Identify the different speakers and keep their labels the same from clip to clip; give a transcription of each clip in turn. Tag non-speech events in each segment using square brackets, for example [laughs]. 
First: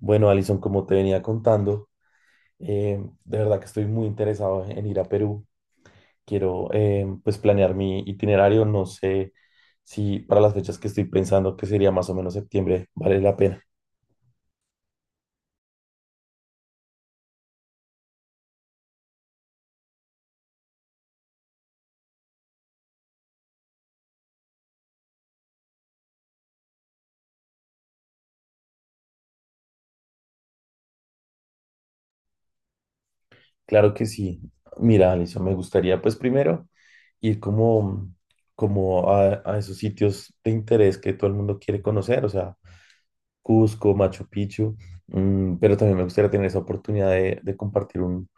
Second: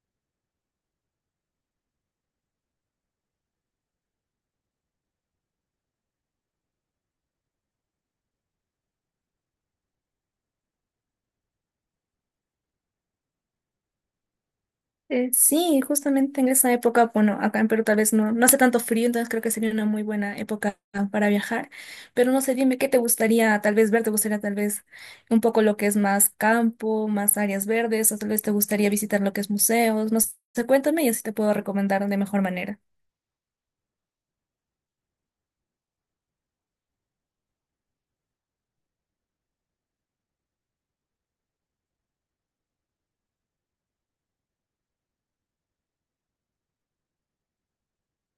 Speaker 1: Bueno, Alison, como te venía contando, de verdad que estoy muy interesado en ir a Perú. Quiero pues planear mi itinerario. No sé si para las fechas que estoy pensando, que sería más o menos septiembre, vale la pena.
Speaker 2: Sí, justamente en esa época, bueno, acá en Perú tal vez no hace tanto frío, entonces creo que sería una muy buena época para viajar, pero no sé, dime qué te gustaría tal vez ver, te gustaría tal vez un poco lo que es más campo, más áreas verdes, o tal vez te gustaría visitar lo que es museos, no sé, cuéntame y así te puedo recomendar de mejor manera.
Speaker 1: Claro que sí. Mira, Alison, me gustaría pues primero ir como a esos sitios de interés que todo el mundo quiere conocer, o sea, Cusco, Machu Picchu, pero también me gustaría tener esa oportunidad de compartir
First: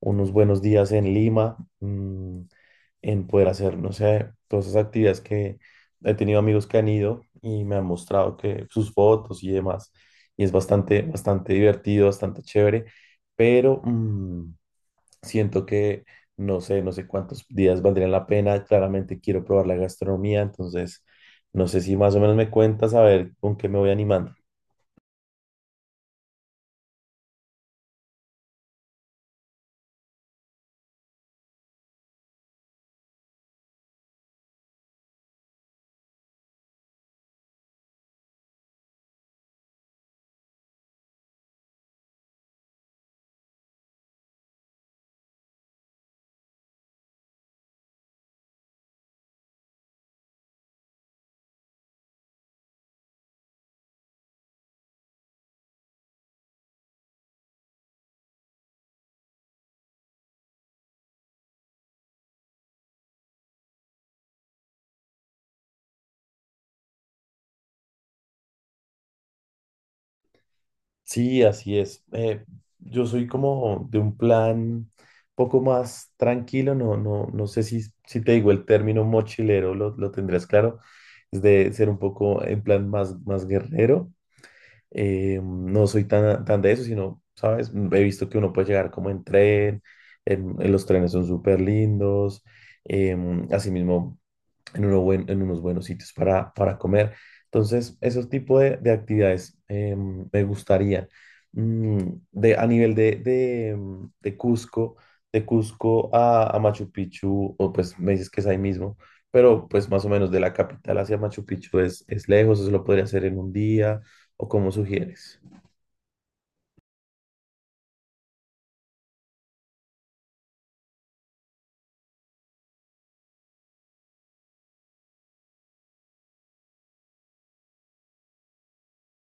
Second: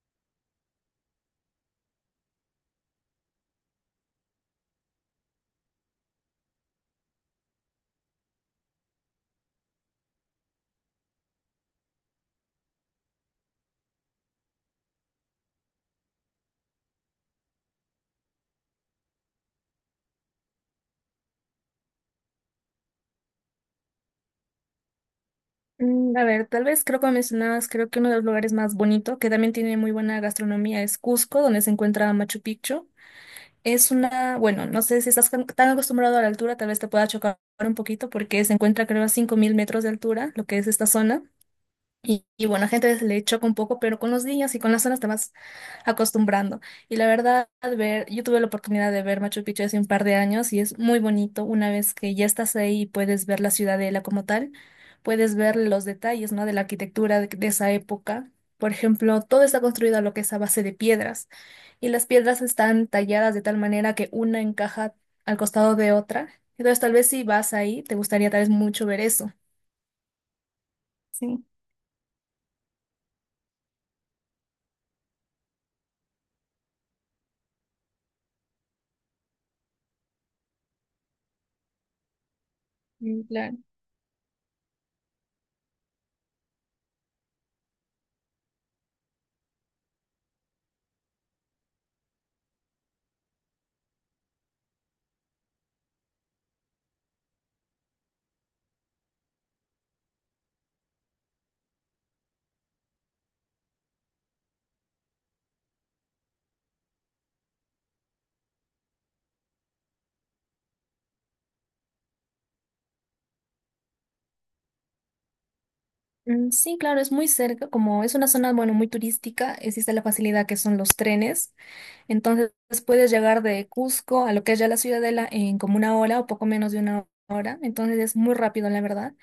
Speaker 1: unos buenos días en Lima. En poder hacer, no sé, todas esas actividades que he tenido amigos que han ido y me han mostrado que sus fotos y demás, y es bastante, bastante divertido, bastante chévere, pero siento que no sé, no sé cuántos días valdrían la pena. Claramente quiero probar la gastronomía, entonces no sé si más o menos me cuentas a ver con qué me voy animando.
Speaker 2: A ver, tal vez creo que mencionabas, creo que uno de los lugares más bonitos que también tiene muy buena gastronomía, es Cusco, donde se encuentra Machu Picchu. Es una, bueno, no sé si estás tan acostumbrado a la altura, tal vez te pueda chocar un poquito porque se encuentra creo a 5000 metros de altura, lo que es esta zona. Y bueno, a gente le choca un poco, pero con los días y con las zonas te vas acostumbrando. Y la verdad, ver, yo tuve la oportunidad de ver Machu Picchu hace un par de años y es muy bonito una vez que ya estás ahí y puedes ver la ciudadela como tal, puedes ver los detalles, ¿no? De la arquitectura de esa época. Por ejemplo, todo está construido a lo que es a base de piedras y las piedras están talladas de tal manera que una encaja al costado de otra. Entonces, tal vez si vas ahí, te gustaría tal vez mucho ver eso.
Speaker 1: Sí,
Speaker 2: Sí,
Speaker 1: así es. Yo soy como de un plan poco más tranquilo. No, no, no sé si, si te digo el término mochilero, lo tendrás claro, es de ser un poco en plan más, más
Speaker 2: claro.
Speaker 1: guerrero. No soy tan, tan de eso, sino, ¿sabes? He visto que uno puede llegar como en tren, en los trenes son súper lindos, asimismo en unos buenos sitios para comer. Entonces, esos tipos de actividades me gustaría. A nivel de de Cusco a Machu Picchu, o pues me dices que es ahí mismo, pero pues más o menos de la capital hacia Machu Picchu es lejos, eso lo podría hacer en un día, o como sugieres.
Speaker 2: Sí, claro, es muy cerca, como es una zona, bueno, muy turística, existe la facilidad que son los trenes. Entonces puedes llegar de Cusco a lo que es ya la Ciudadela en como una hora o poco menos de una hora. Entonces es muy rápido, la verdad.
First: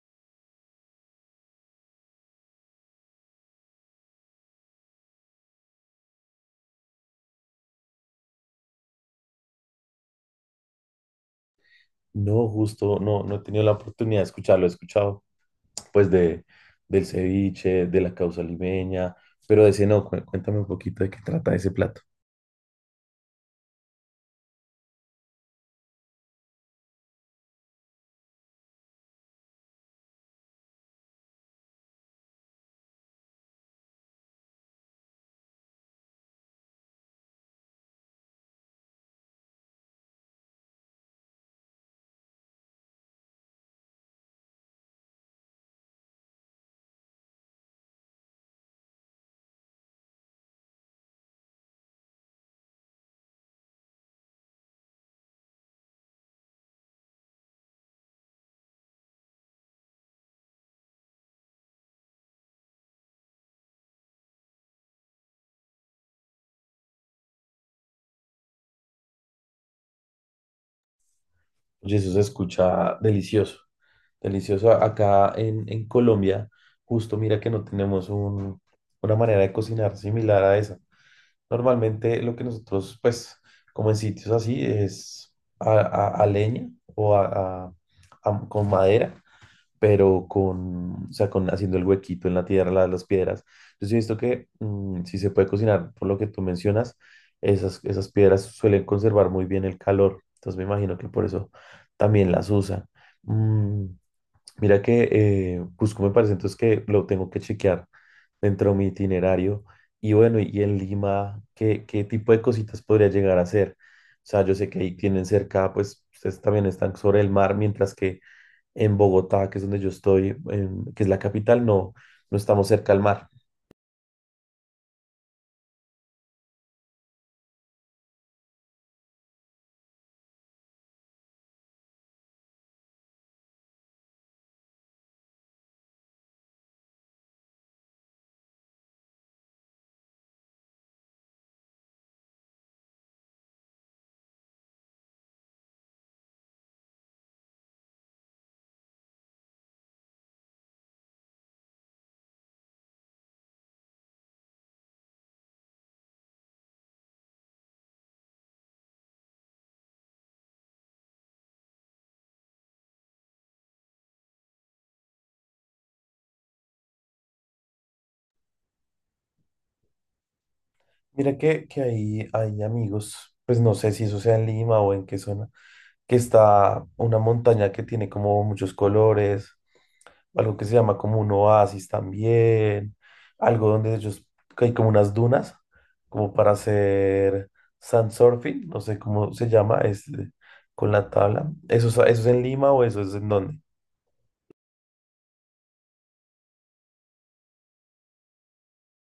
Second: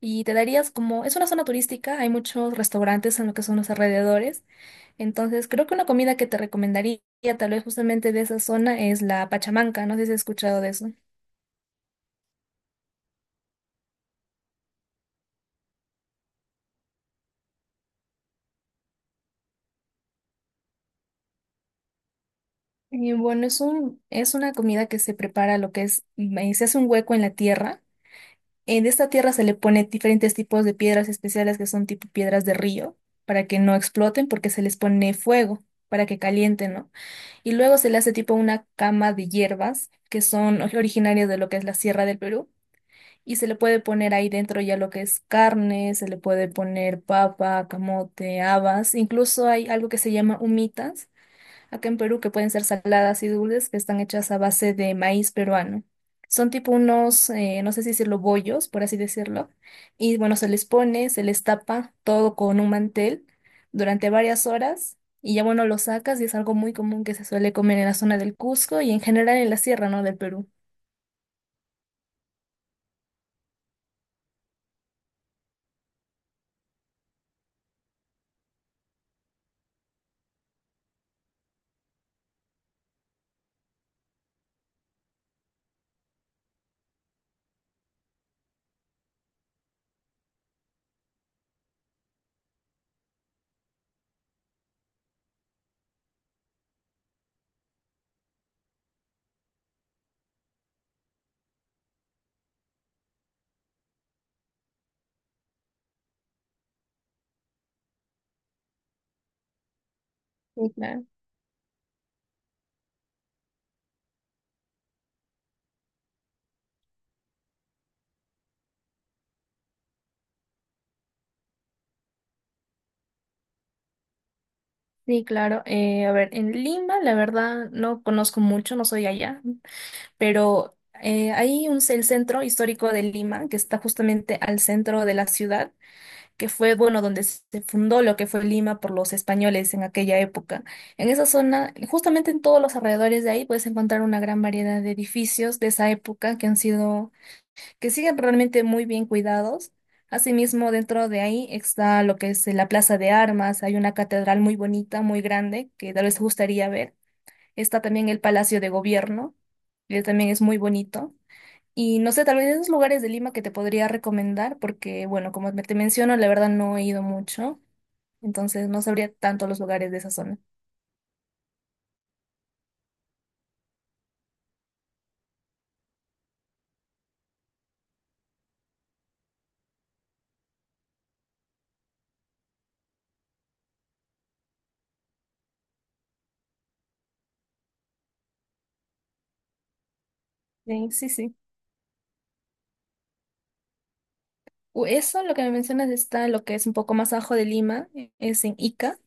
Speaker 2: Y te darías como, es una zona turística, hay muchos restaurantes en lo que son los alrededores. Entonces creo que una comida que te recomendaría tal vez justamente de esa zona es la pachamanca. No sé si has escuchado de eso.
Speaker 1: No, justo, no, no he tenido la oportunidad de escucharlo, he escuchado pues de, del ceviche, de la causa limeña, pero de ese no, cuéntame un poquito de qué trata ese plato.
Speaker 2: Y bueno, es un, es una comida que se prepara lo que es, se hace un hueco en la tierra. En esta tierra se le pone diferentes tipos de piedras especiales que son tipo piedras de río, para que no exploten, porque se les pone fuego, para que calienten, ¿no? Y luego se le hace tipo una cama de hierbas, que son [laughs] originarias de lo que es la Sierra del Perú, y se le puede poner ahí dentro ya lo que es carne, se le puede poner papa, camote, habas, incluso hay algo que se llama humitas acá en Perú que pueden ser saladas y dulces que están hechas a base de maíz peruano. Son tipo unos, no sé si decirlo, bollos, por así decirlo. Y bueno, se les pone, se les tapa todo con un mantel durante varias horas y ya bueno, lo sacas y es algo muy común que se suele comer en la zona del Cusco y en general en la sierra, ¿no? Del Perú.
Speaker 1: Oye, eso se escucha delicioso, delicioso. Acá en Colombia, justo mira que no tenemos una manera de cocinar similar a esa. Normalmente lo que nosotros, pues, como en sitios así, es a leña o con madera pero con, o sea, con haciendo el huequito en la tierra, las piedras. Entonces he visto que si se puede cocinar, por lo que tú mencionas, esas, esas piedras suelen conservar muy bien el calor. Entonces me imagino que por eso también las usan. Mm, mira que Cusco me parece entonces que lo tengo que chequear dentro de mi itinerario. Y bueno, y
Speaker 2: Sí,
Speaker 1: en
Speaker 2: claro.
Speaker 1: Lima, ¿qué, qué tipo de cositas podría llegar a hacer? O sea, yo sé que ahí tienen cerca, pues ustedes también están sobre el mar, mientras que en Bogotá, que es donde yo estoy, que es la capital, no, no estamos cerca al mar.
Speaker 2: Sí, claro. A ver, en Lima, la verdad, no conozco mucho, no soy allá, pero hay un, el centro histórico de Lima, que está justamente al centro de la ciudad, que fue, bueno, donde se fundó lo que fue Lima por los españoles en aquella época. En esa zona, justamente en todos los alrededores de ahí, puedes encontrar una gran variedad de edificios de esa época que han sido, que siguen realmente muy bien cuidados. Asimismo, dentro de ahí está lo que es la Plaza de Armas, hay una catedral muy bonita, muy grande, que tal vez te gustaría ver. Está también el Palacio de Gobierno, que también es muy bonito. Y no sé, tal vez esos lugares de Lima que te podría recomendar, porque bueno, como te menciono, la verdad no he ido mucho, entonces no sabría tanto los lugares de esa zona.
Speaker 1: Mira que ahí hay amigos, pues no sé si eso sea en Lima o en qué zona, que está una montaña que tiene como muchos colores, algo que se llama como un oasis también, algo donde ellos, que hay como unas dunas, como para hacer sandsurfing, no sé cómo se llama, es con la
Speaker 2: Sí.
Speaker 1: tabla. ¿Eso, eso es en Lima o eso es en dónde?
Speaker 2: Eso, lo que me mencionas, está lo que es un poco más abajo de Lima, es en Ica.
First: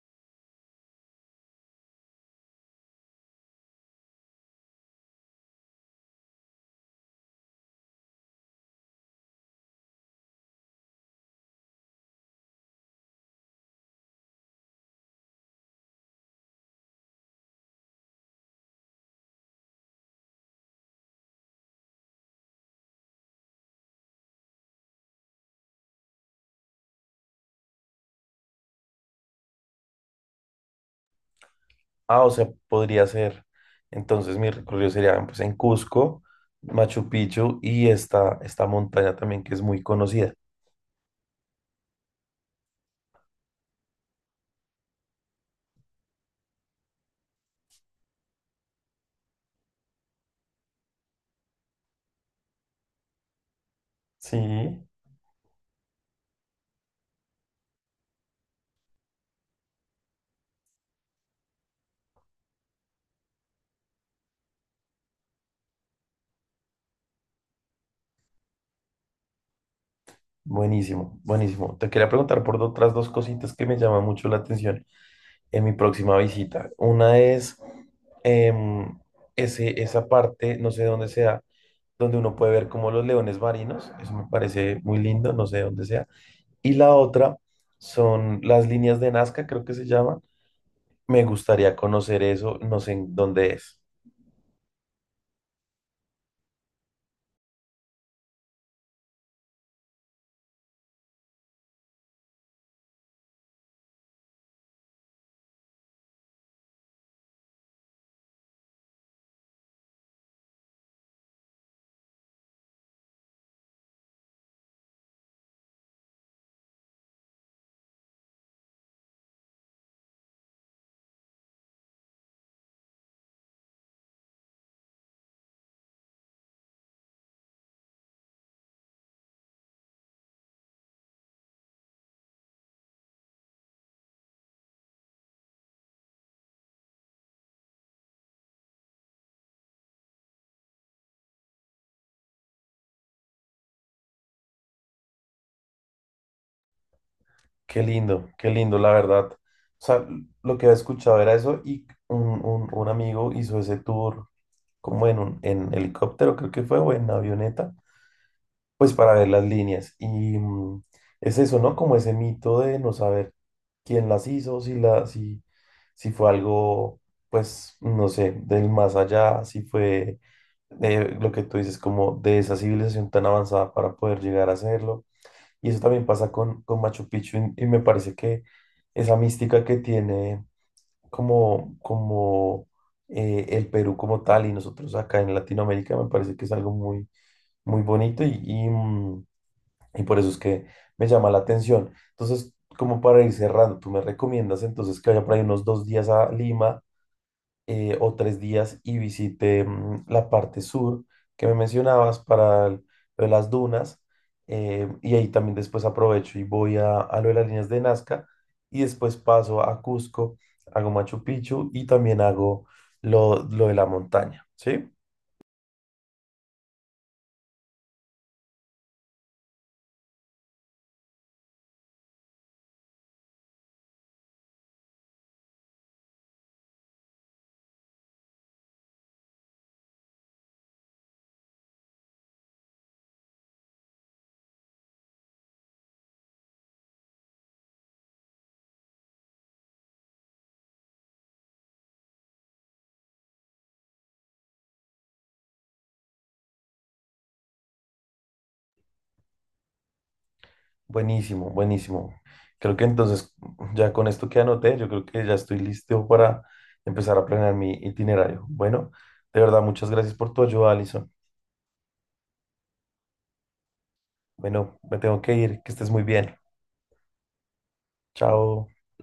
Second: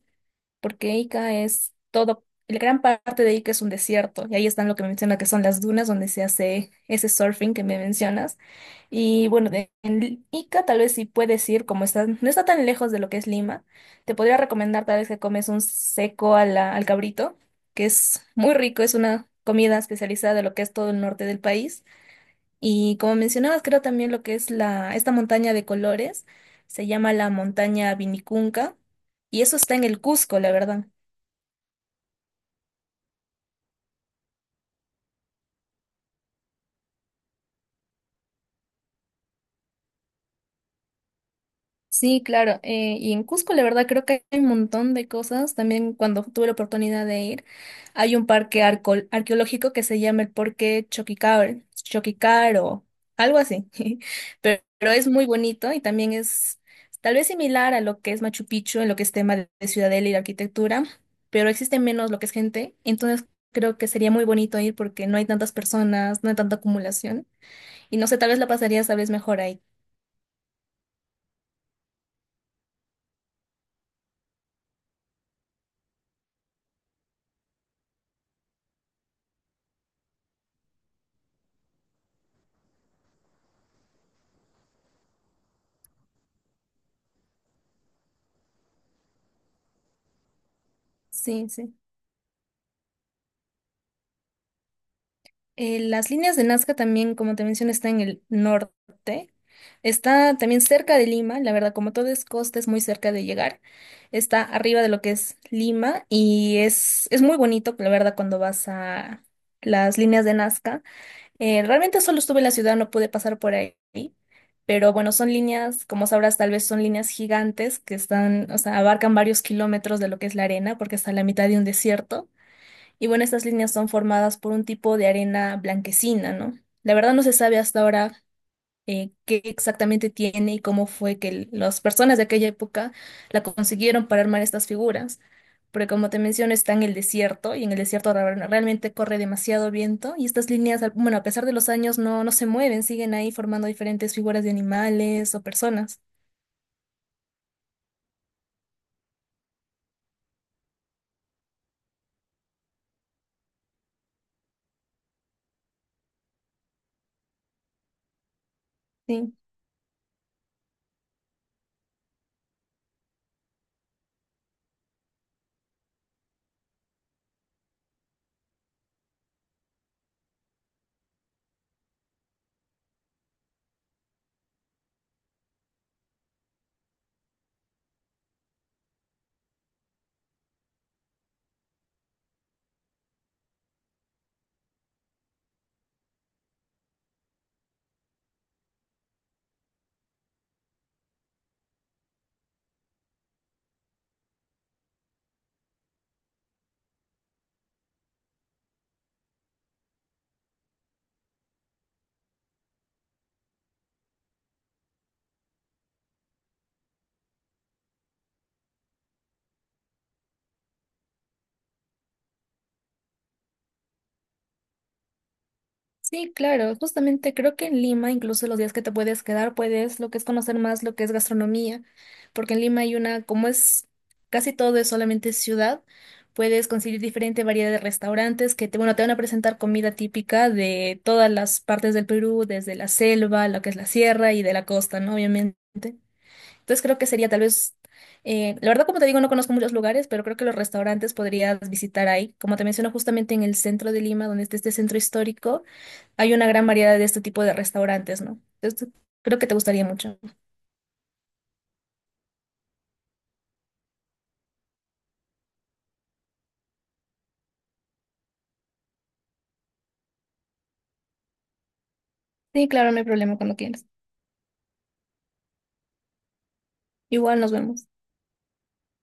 Speaker 2: Porque Ica es todo, la gran parte de Ica es un desierto, y ahí están lo que me menciona que son las dunas donde se hace ese surfing que me mencionas. Y bueno, de, en Ica tal vez sí puedes ir, como está, no está tan lejos de lo que es Lima, te podría recomendar tal vez que comes un seco al cabrito, que es muy rico, es una comida especializada de lo que es todo el norte del país. Y como mencionabas, creo también lo que es la, esta montaña de colores, se llama la montaña Vinicunca, y eso está en el Cusco, la verdad.
Speaker 1: Ah, o sea, podría ser. Entonces mi recorrido sería pues, en Cusco, Machu Picchu y esta montaña también que es muy conocida.
Speaker 2: Sí, claro. Y en Cusco, la verdad, creo que hay un montón de cosas. También cuando tuve la oportunidad de ir, hay un parque arqueológico que se llama el Parque Choquicar, Choquicar o algo así. [laughs]
Speaker 1: Sí.
Speaker 2: Pero es muy bonito y también es tal vez similar a lo que es Machu Picchu en lo que es tema de ciudadela y de arquitectura, pero existe menos lo que es gente. Entonces creo que sería muy bonito ir porque no hay tantas personas, no hay tanta acumulación. Y no sé, tal vez la pasarías tal vez mejor ahí.
Speaker 1: Buenísimo, buenísimo. Te quería preguntar por otras dos cositas que me llaman mucho la atención en mi próxima visita. Una es em, ese, esa parte, no sé dónde sea, donde uno puede ver como los leones marinos. Eso me parece muy lindo, no sé dónde sea. Y la otra son las líneas de Nazca, creo que se llama. Me
Speaker 2: Sí, sí.
Speaker 1: gustaría conocer eso, no sé en dónde es.
Speaker 2: Las líneas de Nazca también, como te mencioné, está en el norte. Está también cerca de Lima, la verdad, como todo es costa, es muy cerca de llegar. Está arriba de lo que es Lima y es muy bonito, la verdad, cuando vas a las líneas de Nazca. Realmente solo estuve en la ciudad, no pude pasar por ahí, pero bueno, son líneas, como sabrás, tal vez son líneas gigantes que están, o sea, abarcan varios kilómetros de lo que es la arena, porque está en la mitad de un desierto. Y bueno, estas líneas son formadas por un tipo de arena blanquecina, ¿no? La verdad no se sabe hasta ahora qué exactamente tiene y cómo fue que las personas de aquella época la consiguieron para armar estas figuras. Porque como te menciono, está en el desierto y en el desierto realmente corre demasiado viento y estas líneas, al- bueno, a pesar de los años, no se mueven, siguen ahí formando diferentes figuras de animales o personas.
Speaker 1: Qué lindo, la verdad. O sea, lo que había escuchado era eso y un amigo hizo ese tour como en un en helicóptero, creo que fue, o en avioneta, pues para ver
Speaker 2: Sí.
Speaker 1: las líneas. Y es eso, ¿no? Como ese mito de no saber quién las hizo, si, la, si, si fue algo, pues, no sé, del más allá, si fue lo que tú dices, como de esa civilización tan avanzada para poder llegar a hacerlo. Y eso también pasa con Machu Picchu y me parece que esa mística que tiene como, como el Perú como tal y nosotros acá en Latinoamérica me parece que es algo muy, muy bonito y, y por eso es que me llama la atención. Entonces, como para ir cerrando, tú me recomiendas entonces que vaya por ahí unos dos días a Lima o tres días y visité la parte sur que me mencionabas para lo de las dunas. Y ahí también después aprovecho y voy a lo de las líneas de Nazca y después paso a Cusco, hago Machu Picchu y también hago lo de la montaña, ¿sí?
Speaker 2: Sí, claro, justamente creo que en Lima, incluso los días que te puedes quedar, puedes lo que es conocer más lo que es gastronomía, porque en Lima hay una, como es casi todo es solamente ciudad, puedes conseguir diferente variedad de restaurantes que te, bueno, te van a presentar comida típica de todas las partes del Perú, desde la selva, lo que es la sierra y de la costa, ¿no? Obviamente. Entonces creo que sería tal vez, la verdad como te digo, no conozco muchos lugares, pero creo que los restaurantes podrías visitar ahí. Como te menciono, justamente en el centro de Lima, donde está este centro histórico hay una gran variedad de este tipo de restaurantes, ¿no? Entonces, creo que te gustaría mucho.
Speaker 1: Buenísimo, buenísimo. Creo que entonces [laughs] ya con esto que anoté, yo creo que ya estoy listo para empezar a planear mi itinerario. Bueno, de verdad, muchas gracias por tu ayuda, Alison.
Speaker 2: Sí, claro, no hay problema cuando quieras.
Speaker 1: Bueno, me tengo que ir, que estés muy bien.
Speaker 2: Igual nos vemos.
Speaker 1: Chao.